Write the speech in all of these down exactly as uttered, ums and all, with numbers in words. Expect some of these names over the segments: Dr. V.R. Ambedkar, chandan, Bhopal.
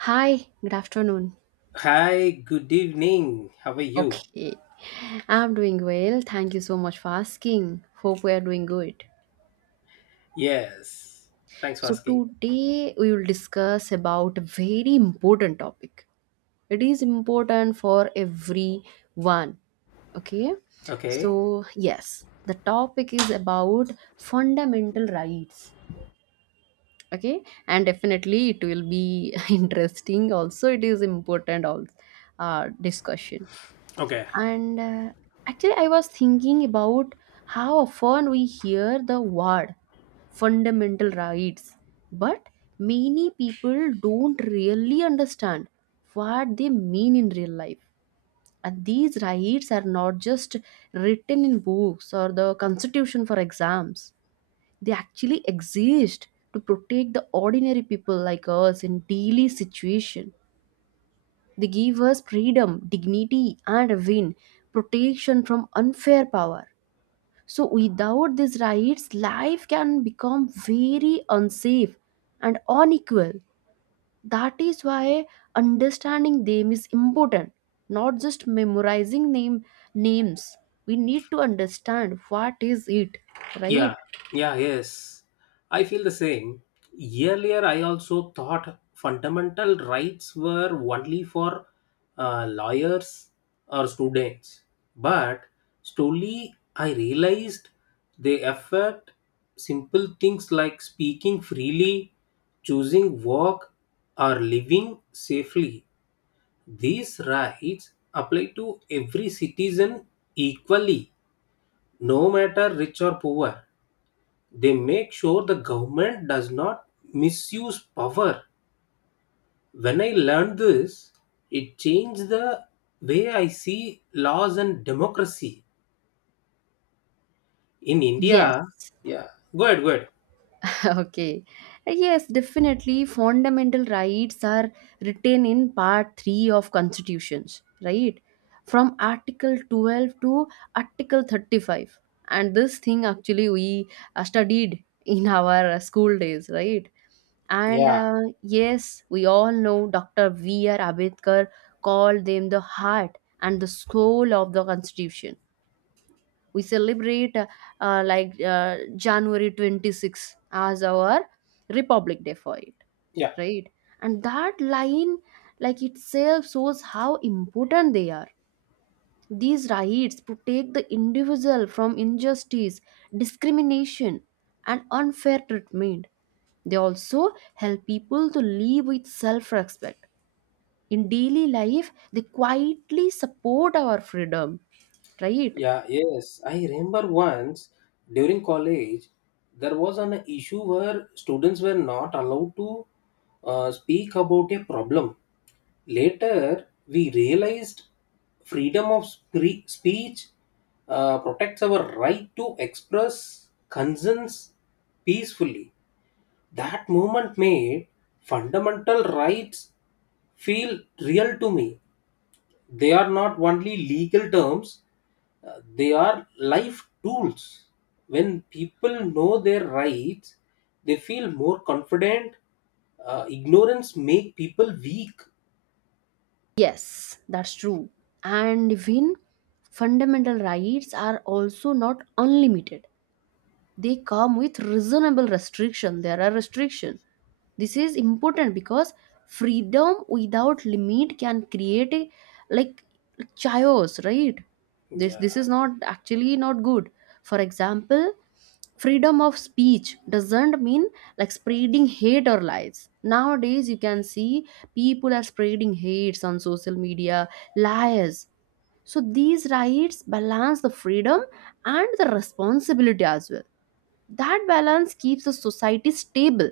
Hi, good afternoon. Hi, good evening. How are you? Okay, I'm doing well. Thank you so much for asking. Hope we are doing good. Yes. Thanks for So asking. today we will discuss about a very important topic. It is important for everyone. Okay, Okay. so yes, the topic is about fundamental rights. Okay, and definitely it will be interesting. Also, it is important. Also, uh, discussion. Okay. And uh, actually, I was thinking about how often we hear the word fundamental rights, but many people don't really understand what they mean in real life. And these rights are not just written in books or the constitution for exams, they actually exist to protect the ordinary people like us in daily situation, they give us freedom, dignity, and a win, protection from unfair power. So, without these rights, life can become very unsafe and unequal. That is why understanding them is important, not just memorizing name names. We need to understand what is it, right? Yeah. Yeah, yes. I feel the same. Earlier, I also thought fundamental rights were only for uh, lawyers or students. But slowly, I realized they affect simple things like speaking freely, choosing work, or living safely. These rights apply to every citizen equally, no matter rich or poor. They make sure the government does not misuse power. When I learned this, it changed the way I see laws and democracy. In Yes. India, yeah, go ahead, go ahead. Okay. Yes, definitely fundamental rights are written in part three of constitutions, right? From article twelve to article thirty-five. And this thing actually we uh, studied in our uh, school days, right? And Yeah, uh, yes, we all know doctor V R. Ambedkar called them the heart and the soul of the constitution. We celebrate uh, uh, like uh, january twenty-sixth as our republic day for it, yeah. right? And that line like itself shows how important they are. These rights protect the individual from injustice, discrimination, and unfair treatment. They also help people to live with self respect. In daily life, they quietly support our freedom, right? Yeah, yes. I remember once during college, there was an issue where students were not allowed to uh, speak about a problem. Later, we realized freedom of spre- speech uh, protects our right to express concerns peacefully. That moment made fundamental rights feel real to me. They are not only legal terms, uh, they are life tools. When people know their rights, they feel more confident. Uh, ignorance make people weak. Yes, that's true. And even fundamental rights are also not unlimited, they come with reasonable restriction, there are restriction. This is important because freedom without limit can create a like chaos, right? This this is Yeah, not actually not good. For example, freedom of speech doesn't mean like spreading hate or lies. Nowadays you can see people are spreading hates on social media, lies. So these rights balance the freedom and the responsibility as well. That balance keeps a society stable,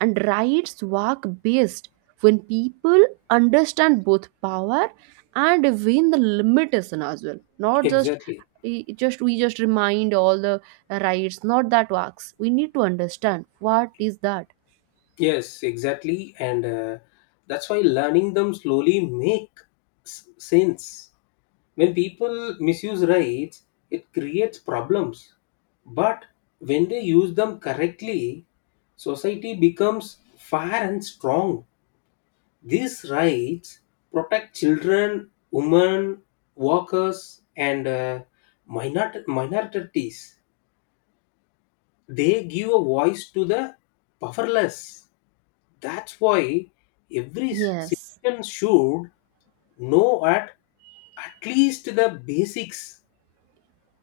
and rights work best when people understand both power and when the limitation as well. Not just exactly. eh, just we just remind all the rights. Not that works. We need to understand what is that. Yes, exactly. And uh, that's why learning them slowly make s- sense. When people misuse rights, it creates problems. But when they use them correctly, society becomes fair and strong. These rights protect children, women, workers, and uh, minor- minorities. They give a voice to the powerless. That's why every Yes, citizen should know at at least the basics.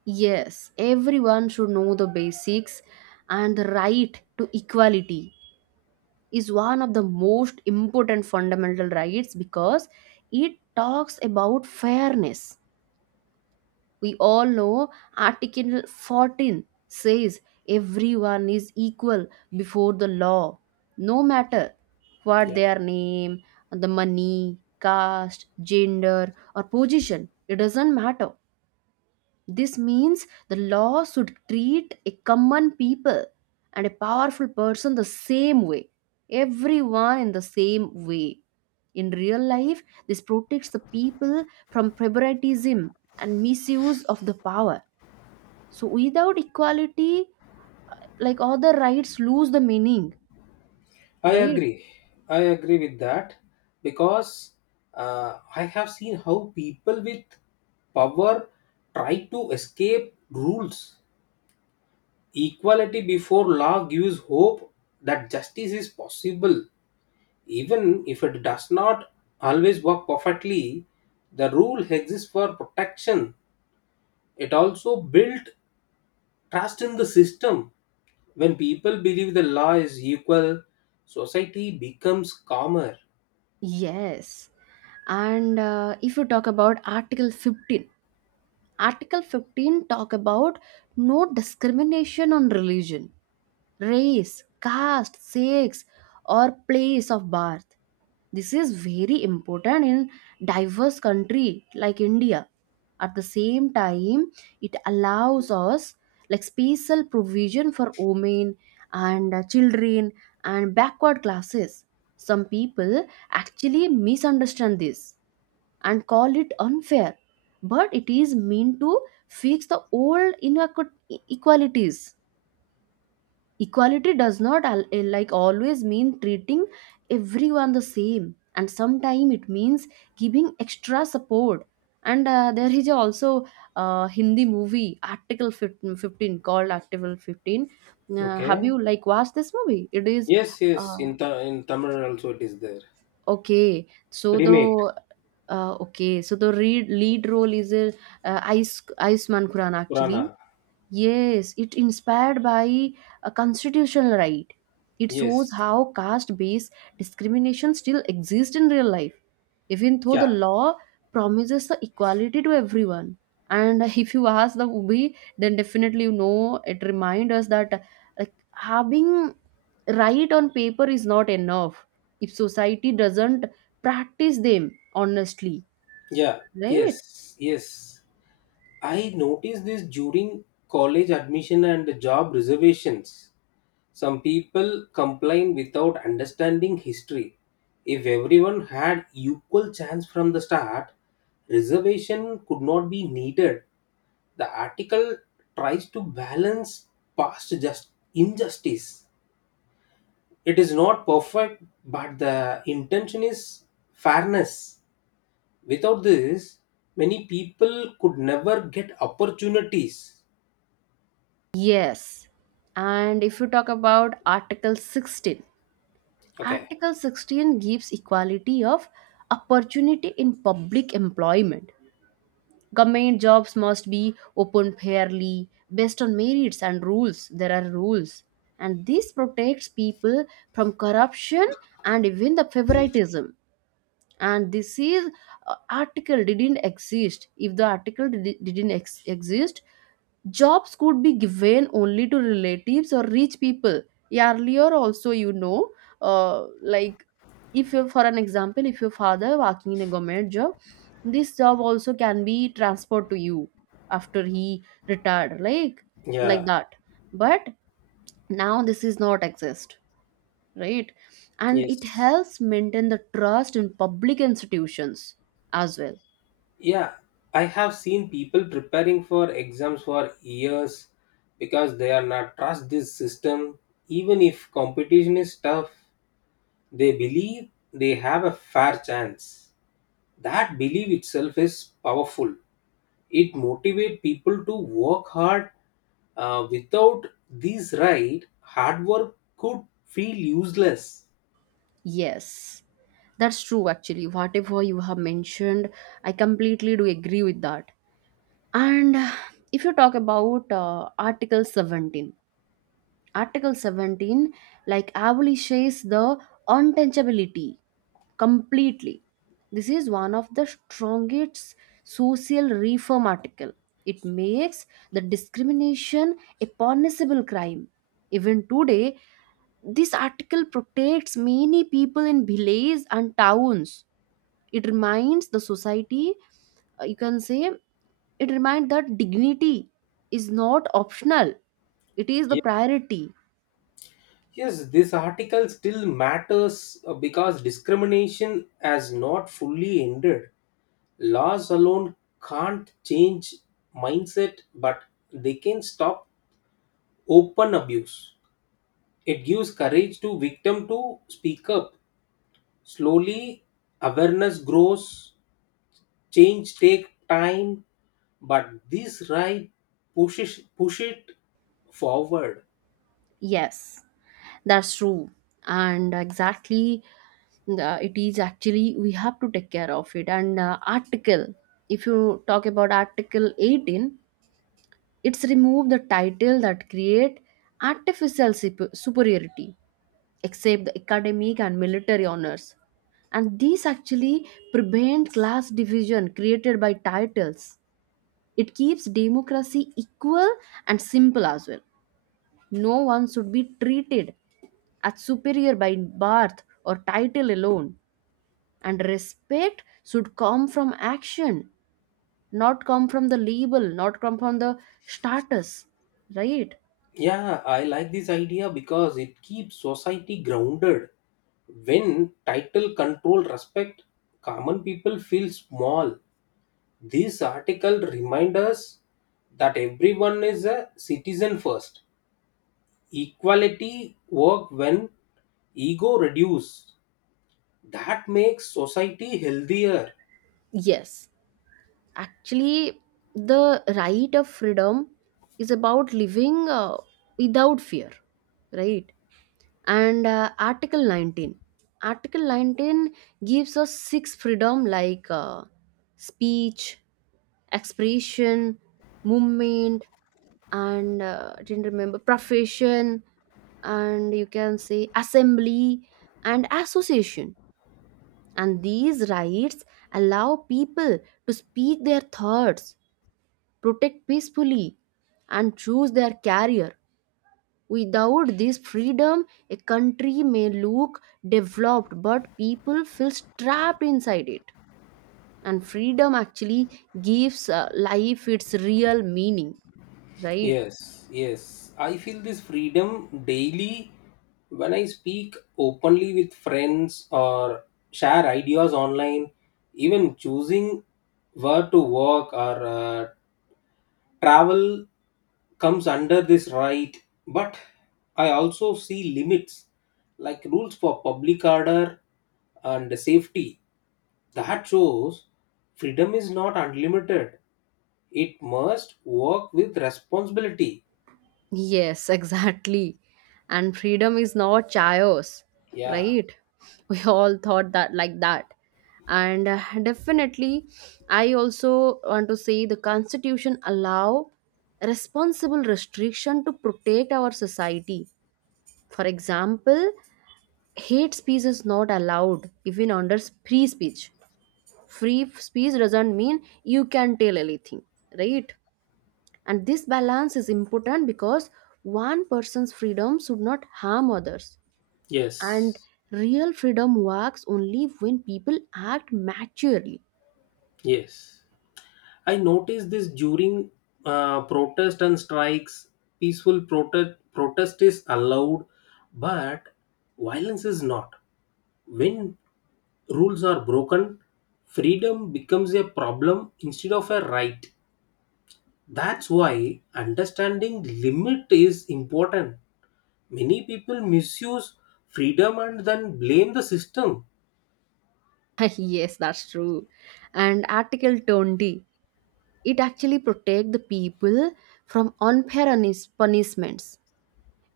yes, everyone should know the basics and the right to equality is one of the most important fundamental rights because it talks about fairness. We all know Article fourteen says everyone is equal before the law, no matter what Yeah, their name, the money, caste, gender, or position. It doesn't matter. This means the law should treat a common people and a powerful person the same way, everyone in the same way. In real life, this protects the people from favoritism and misuse of the power. So, without equality, like other rights lose the meaning, I right? agree. I agree with that because uh, I have seen how people with power try to escape rules. Equality before law gives hope that justice is possible, even if it does not always work perfectly. The rule exists for protection. It also built trust in the system. When people believe the law is equal, society becomes calmer. Yes. And uh, if you talk about Article fifteen, Article fifteen talk about no discrimination on religion, race, caste, sex, or place of birth. This is very important in diverse country like India. At the same time, it allows us like special provision for women and uh, children and backward classes. Some people actually misunderstand this and call it unfair, but it is meant to fix the old inequ- inequalities. Equality does not al- eh, like always mean treating everyone the same and sometimes it means giving extra support. And uh, there is also a hindi movie article fifteen, fifteen, called article fifteen. Uh, have Okay. you like watched this movie? It is Yes, yes. uh, In Th- in Tamil also it is there. okay so the Remake uh, okay so the re- lead role is a uh, ice iceman kuran actually. Purana. Yes, it inspired by a constitutional right. It shows Yes. how caste-based discrimination still exists in real life, even though the Yeah. law promises the equality to everyone. And if you ask the movie, then definitely you know it reminds us that like having right on paper is not enough if society doesn't practice them honestly, Yeah. right? Yes. Yes. I noticed this during college admission and job reservations. Some people complain without understanding history. If everyone had equal chance from the start, reservation could not be needed. The article tries to balance past just injustice. It is not perfect, but the intention is fairness. Without this, many people could never get opportunities. Yes. And if you talk about Article sixteen, Okay. Article sixteen gives equality of opportunity in public employment. Government jobs must be open fairly based on merits and rules. There are rules. And this protects people from corruption and even the favoritism. And this is uh, article didn't exist. If the article did, didn't ex- exist, jobs could be given only to relatives or rich people. Earlier, also, you know, uh, like if you, for an example, if your father working in a government job, this job also can be transferred to you after he retired, like like Yeah, that. But now this is not exist, right? And it yes. helps maintain the trust in public institutions as well. Yeah, I have seen people preparing for exams for years because they are not trust this system. Even if competition is tough, they believe they have a fair chance. That belief itself is powerful. It motivates people to work hard. Uh, without these right, hard work could feel useless. Yes, that's true actually. Whatever you have mentioned, I completely do agree with that. And uh, if you talk about uh, Article seventeen, Article seventeen like abolishes the untouchability completely. This is one of the strongest social reform article. It makes the discrimination a punishable crime. Even today, this article protects many people in villages and towns. It reminds the society, uh, you can say, it reminds that dignity is not optional, it is the priority. Yes, this article still matters uh, because discrimination has not fully ended. Laws alone can't change mindset, but they can stop open abuse. It gives courage to victim to speak up. Slowly, awareness grows. Change take time, but this right pushes push it forward. Yes, that's true. And exactly, uh, it is actually, we have to take care of it. And uh, article, if you talk about Article eighteen, it's remove the title that create artificial supe- superiority except the academic and military honors. And these actually prevent class division created by titles. It keeps democracy equal and simple as well. No one should be treated as superior by birth or title alone. And respect should come from action, not come from the label, not come from the status, right? Yeah, I like this idea because it keeps society grounded. When title control respect, common people feel small. This article reminds us that everyone is a citizen first. Equality work when ego reduce. That makes society healthier. Yes. Actually, the right of freedom is about living uh, without fear, right? And uh, Article nineteen. Article nineteen gives us six freedom like uh, speech, expression, movement, and uh, I didn't remember profession, and you can say assembly and association. And these rights allow people to speak their thoughts, protect peacefully, and choose their career. Without this freedom, a country may look developed, but people feel trapped inside it. And freedom actually gives uh, life its real meaning, right? Yes, yes. I feel this freedom daily when I speak openly with friends or share ideas online. Even choosing where to work or uh, travel comes under this right, but I also see limits like rules for public order and safety. That shows freedom is not unlimited, it must work with responsibility. Yes, exactly. And freedom is not chaos, Yeah, right? We all thought that like that. And uh, definitely, I also want to say the Constitution allow responsible restriction to protect our society. For example, hate speech is not allowed even under free speech. Free speech doesn't mean you can tell anything, right? And this balance is important because one person's freedom should not harm others, and yes, real freedom works only when people act maturely. yes. I noticed this during uh, protest and strikes. Peaceful protest protest is allowed, but violence is not. When rules are broken, freedom becomes a problem instead of a right. That's why understanding limit is important. Many people misuse freedom and then blame the system. Yes, that's true. And article twenty, it actually protects the people from unfair unis- punishments.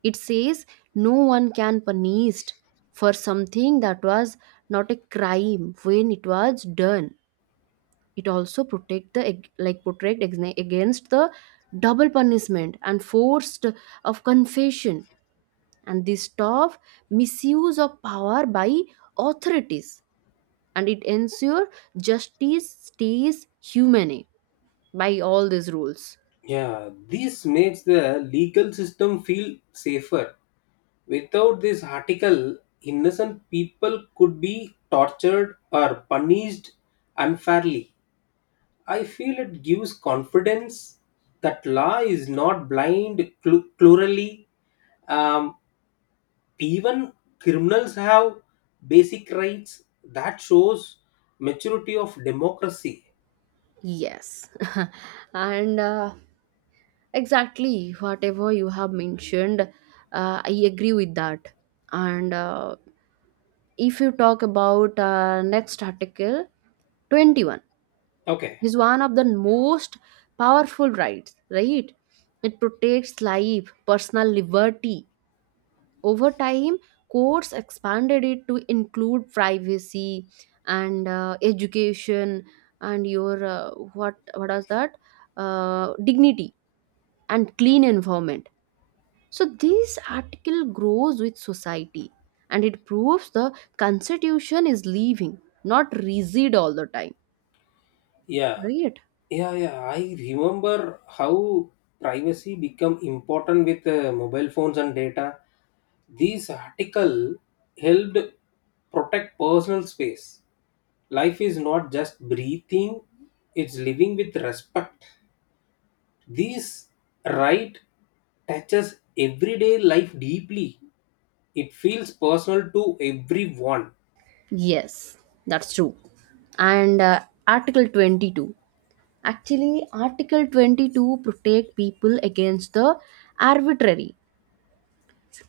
It says no one can punished for something that was not a crime when it was done. It also protect the ag- like protect ex- against the double punishment and forced of confession, and this stop misuse of power by authorities, and it ensure justice stays humane by all these rules. Yeah, this makes the legal system feel safer. Without this article, innocent people could be tortured or punished unfairly. I feel it gives confidence that law is not blind cl- plurally. Um, even criminals have basic rights. That shows maturity of democracy. Yes, and uh, exactly whatever you have mentioned, uh, I agree with that. And uh, if you talk about uh, next article twenty-one Okay. is one of the most powerful rights, right? It protects life, personal liberty. Over time, courts expanded it to include privacy and uh, education and your uh, what what is that uh, dignity and clean environment. So this article grows with society and it proves the constitution is living, not rigid all the time, Yeah. right? Yeah, yeah. I remember how privacy become important with uh, mobile phones and data. This article helped protect personal space. Life is not just breathing, it's living with respect. This right touches everyday life deeply. It feels personal to everyone. Yes, that's true. And uh, Article twenty-two. Actually, Article twenty-two protect people against the arbitrary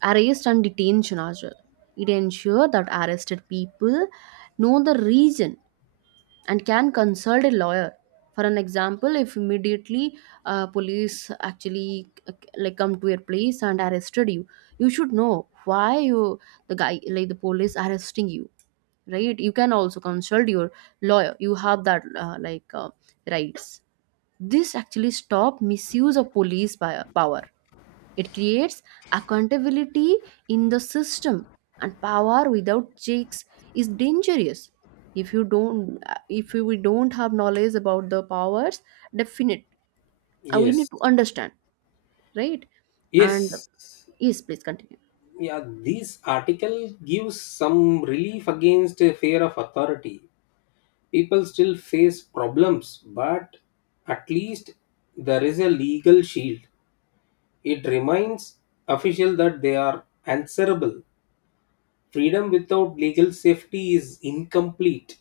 arrest and detention as well. It ensure that arrested people know the reason and can consult a lawyer. For an example, if immediately uh, police actually uh, like come to your place and arrested you, you should know why you the guy like the police arresting you, right? You can also consult your lawyer. You have that uh, like uh, rights. This actually stop misuse of police by power. It creates accountability in the system, and power without checks is dangerous. If you don't uh, if we don't have knowledge about the powers, definite, uh, we Yes, need to understand, right? And yes. yes, please continue. Yeah, this article gives some relief against a fear of authority. People still face problems, but at least there is a legal shield. It reminds official that they are answerable. Freedom without legal safety is incomplete.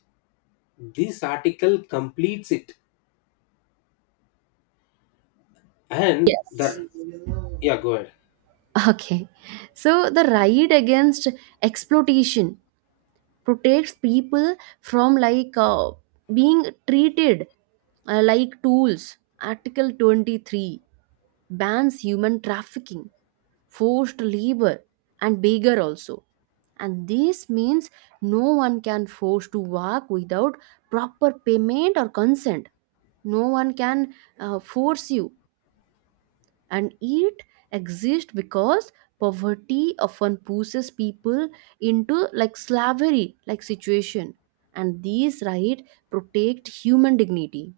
This article completes it. And Yes, that, yeah, go ahead. okay. So the right against exploitation protects people from like uh, being treated uh, like tools. Article twenty-three bans human trafficking, forced labor, and beggar also. And this means no one can force to work without proper payment or consent. No one can uh, force you. And it exists because poverty often pushes people into like slavery like situation, and these right protect human dignity,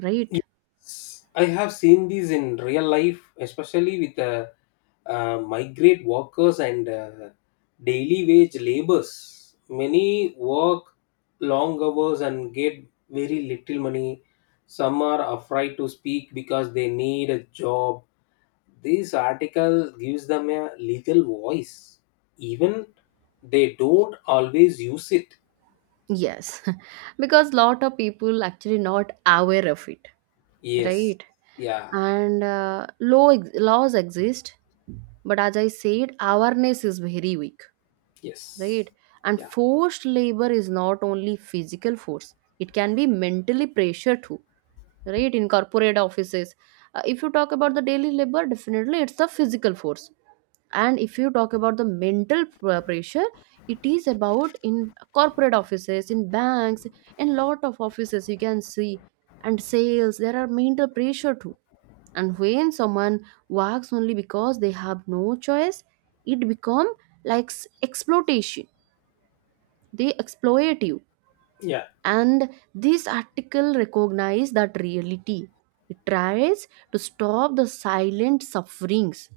right? Yes, I have seen these in real life, especially with uh, uh, migrant workers and uh, daily wage labors. Many work long hours and get very little money. Some are afraid to speak because they need a job. This article gives them a legal voice, even they don't always use it. Yes. Because lot of people actually not aware of it, Yes. right? Yeah. And uh, law ex- laws exist, but as I said awareness is very weak, Yes. right? And Yeah. forced labor is not only physical force, it can be mentally pressure too, right? In corporate offices. Uh, if you talk about the daily labor, definitely it's the physical force. And if you talk about the mental pr- uh, pressure, it is about in corporate offices, in banks, in lot of offices you can see, and sales, there are mental pressure too. And when someone works only because they have no choice, it become like s- exploitation, they exploit you. Yeah. And this article recognizes that reality. It tries to stop the silent sufferings.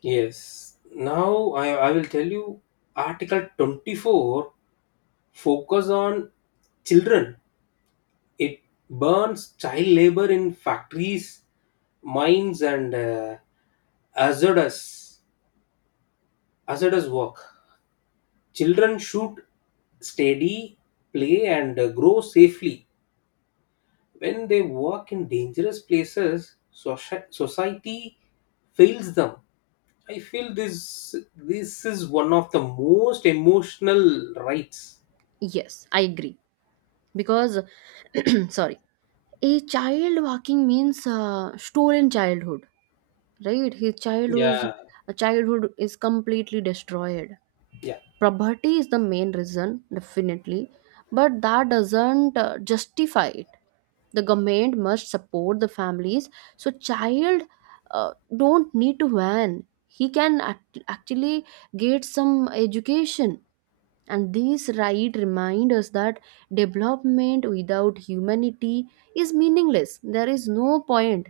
Yes. Now i, I will tell you article twenty-four focus on children. It burns child labor in factories, mines, and uh, hazardous hazardous work. Children should study, play, and uh, grow safely. When they work in dangerous places, soci- society fails them. I feel this this is one of the most emotional rights. Yes, I agree. Because sorry, a child walking means uh, stolen childhood, right? his childhood's Yeah, childhood is completely destroyed. yeah, Poverty is the main reason, definitely, but that doesn't uh, justify it. The government must support the families, so child, uh, don't need to earn, he can act- actually get some education. And this right remind us that development without humanity is meaningless, there is no point.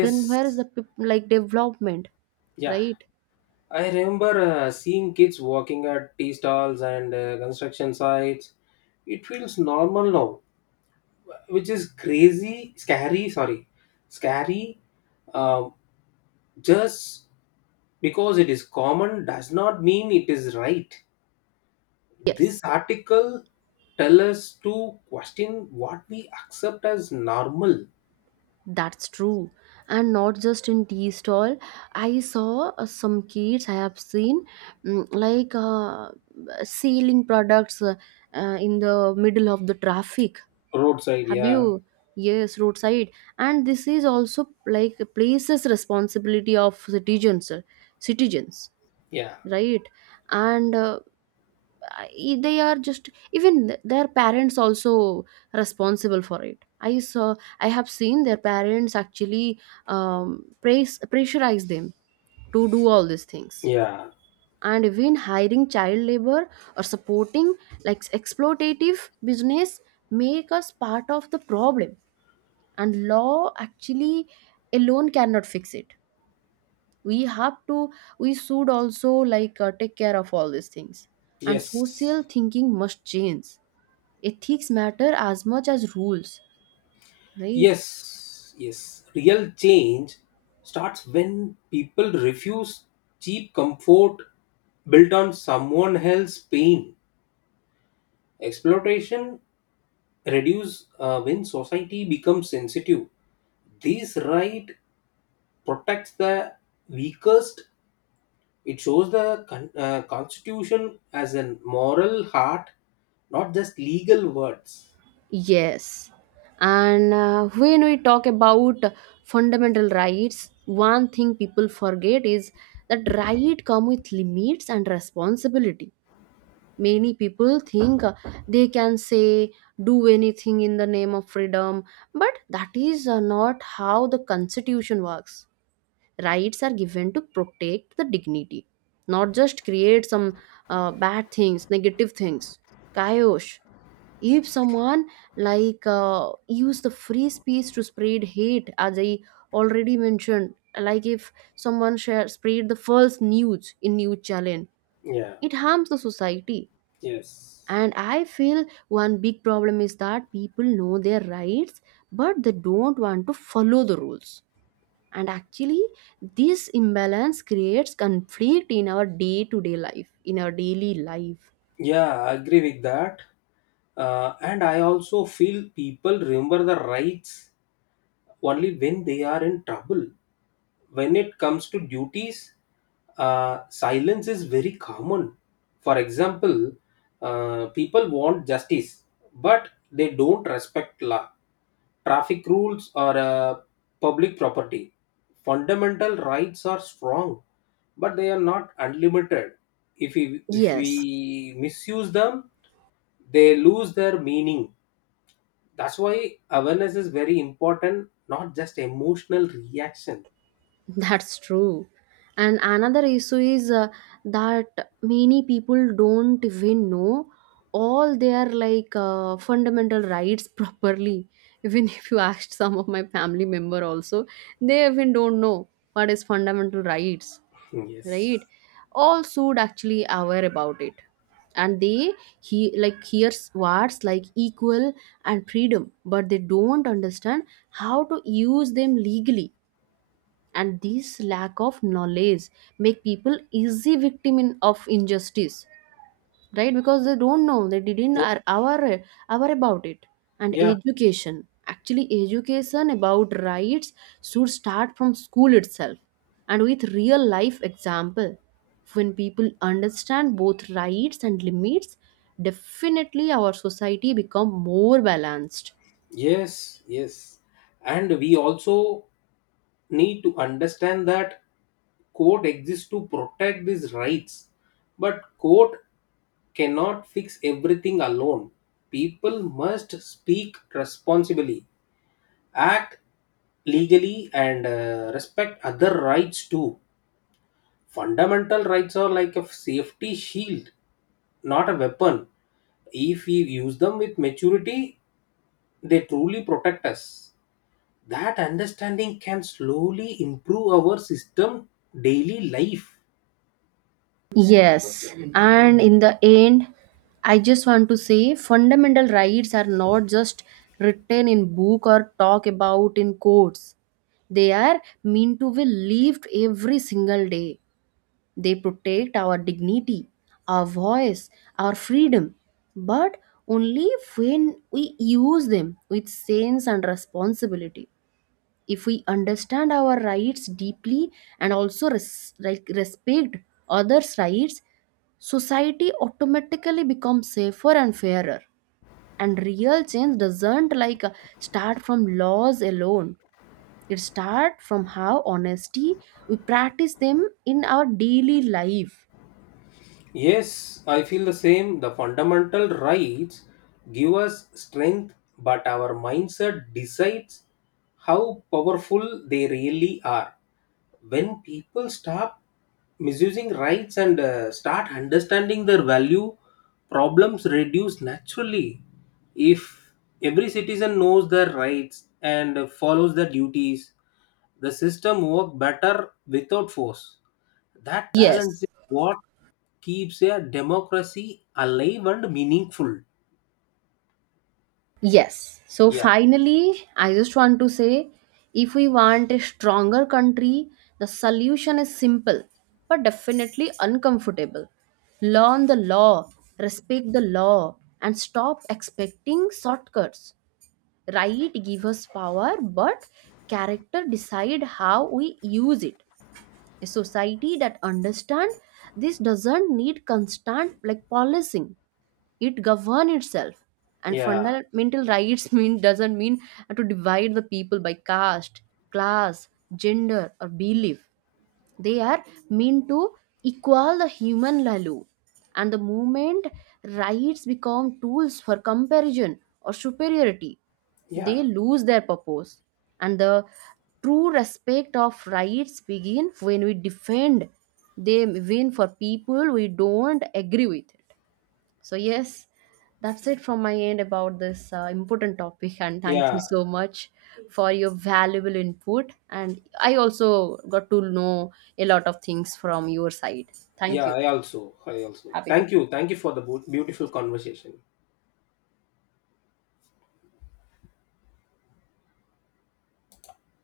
Then where is the peop- like development, yeah. right? I remember uh, seeing kids walking at tea stalls and uh, construction sites. It feels normal now, which is crazy, scary. Sorry, scary. Um, just because it is common does not mean it is right. This Yes. article tell us to question what we accept as normal. That's true. And not just in tea stall. I saw uh, some kids I have seen, mm, like uh, selling products, uh, uh, in the middle of the traffic. Roadside. Have Yeah, you? Yes, roadside. And this is also like places responsibility of citizens, uh, citizens, yeah, right? And uh, uh, i- they are just, even th- their parents also responsible for it. I saw, I have seen their parents actually, um, praise, pressurize them to do all these things. yeah. And even hiring child labor or supporting like exploitative business make us part of the problem. And law actually alone cannot fix it. We have to, we should also like uh, take care of all these things. And Yes, social thinking must change, ethics matter as much as rules, right? yes, yes. Real change starts when people refuse cheap comfort built on someone else's pain. Exploitation reduce uh, when society becomes sensitive. This right protects the weakest. It shows the con- uh, Constitution as a moral heart, not just legal words. Yes. And uh, when we talk about fundamental rights, one thing people forget is that right come with limits and responsibility. Many people think uh, they can say do anything in the name of freedom, but that is uh, not how the constitution works. Rights are given to protect the dignity, not just create some uh, bad things, negative things, chaos. If someone like uh, use the free speech to spread hate, as I already mentioned, like if someone share spread the false news in news channel, Yeah, it harms the society. yes. And I feel one big problem is that people know their rights but they don't want to follow the rules. And actually this imbalance creates conflict in our day to day life, in our daily life. Yeah, I agree with that. Uh, and I also feel people remember the rights only when they are in trouble. When it comes to duties, uh, silence is very common. For example, uh, people want justice, but they don't respect law, traffic rules, or uh, public property. Fundamental rights are strong, but they are not unlimited. If we, if Yes, we misuse them, they lose their meaning. That's why awareness is very important, not just emotional reaction. that's true. And another issue is uh, that many people don't even know all their like uh, fundamental rights properly. Even if you asked some of my family member also, they even don't know what is fundamental rights. Right, Yes. all should actually aware about it. And they, he like hears words like equal and freedom, but they don't understand how to use them legally. And this lack of knowledge make people easy victim in, of injustice, right? Because they don't know, they didn't are aware aware about it. And Yeah, education actually education about rights should start from school itself, and with real life example. When people understand both rights and limits, definitely our society become more balanced. yes, yes. And we also need to understand that court exists to protect these rights, but court cannot fix everything alone. People must speak responsibly, act legally, and uh, respect other rights too. Fundamental rights are like a safety shield, not a weapon. If we use them with maturity, they truly protect us. That understanding can slowly improve our system daily life. Yes, and in the end, I just want to say fundamental rights are not just written in book or talk about in courts. They are meant to be lived every single day. They protect our dignity, our voice, our freedom, but only when we use them with sense and responsibility. If we understand our rights deeply and also res- like respect others rights, society automatically becomes safer and fairer. And real change doesn't like uh, start from laws alone, it starts from how honesty we practice them in our daily life. Yes, I feel the same. The fundamental rights give us strength, but our mindset decides how powerful they really are. When people stop misusing rights and uh, start understanding their value, problems reduce naturally. If every citizen knows their rights and follows their duties, the system works better without force. That balance is Yes. what keeps a democracy alive and meaningful. Yes. So Yeah, finally, I just want to say, if we want a stronger country, the solution is simple but definitely uncomfortable. Learn the law, respect the law, and stop expecting shortcuts. Right give us power, but character decide how we use it. A society that understands this doesn't need constant like policing, it govern itself. And yeah, fundamental rights mean doesn't mean to divide the people by caste, class, gender, or belief. They are mean to equal the human value. And the moment rights become tools for comparison or superiority, yeah, they lose their purpose. And the true respect of rights begin when we defend them even for people we don't agree with. So, yes, that's it from my end about this uh, important topic. And thank you yeah, so much for your valuable input. And I also got to know a lot of things from your side. Thank you. yeah. I also, I also. Have a good Thank you, thank you for the beau- beautiful conversation.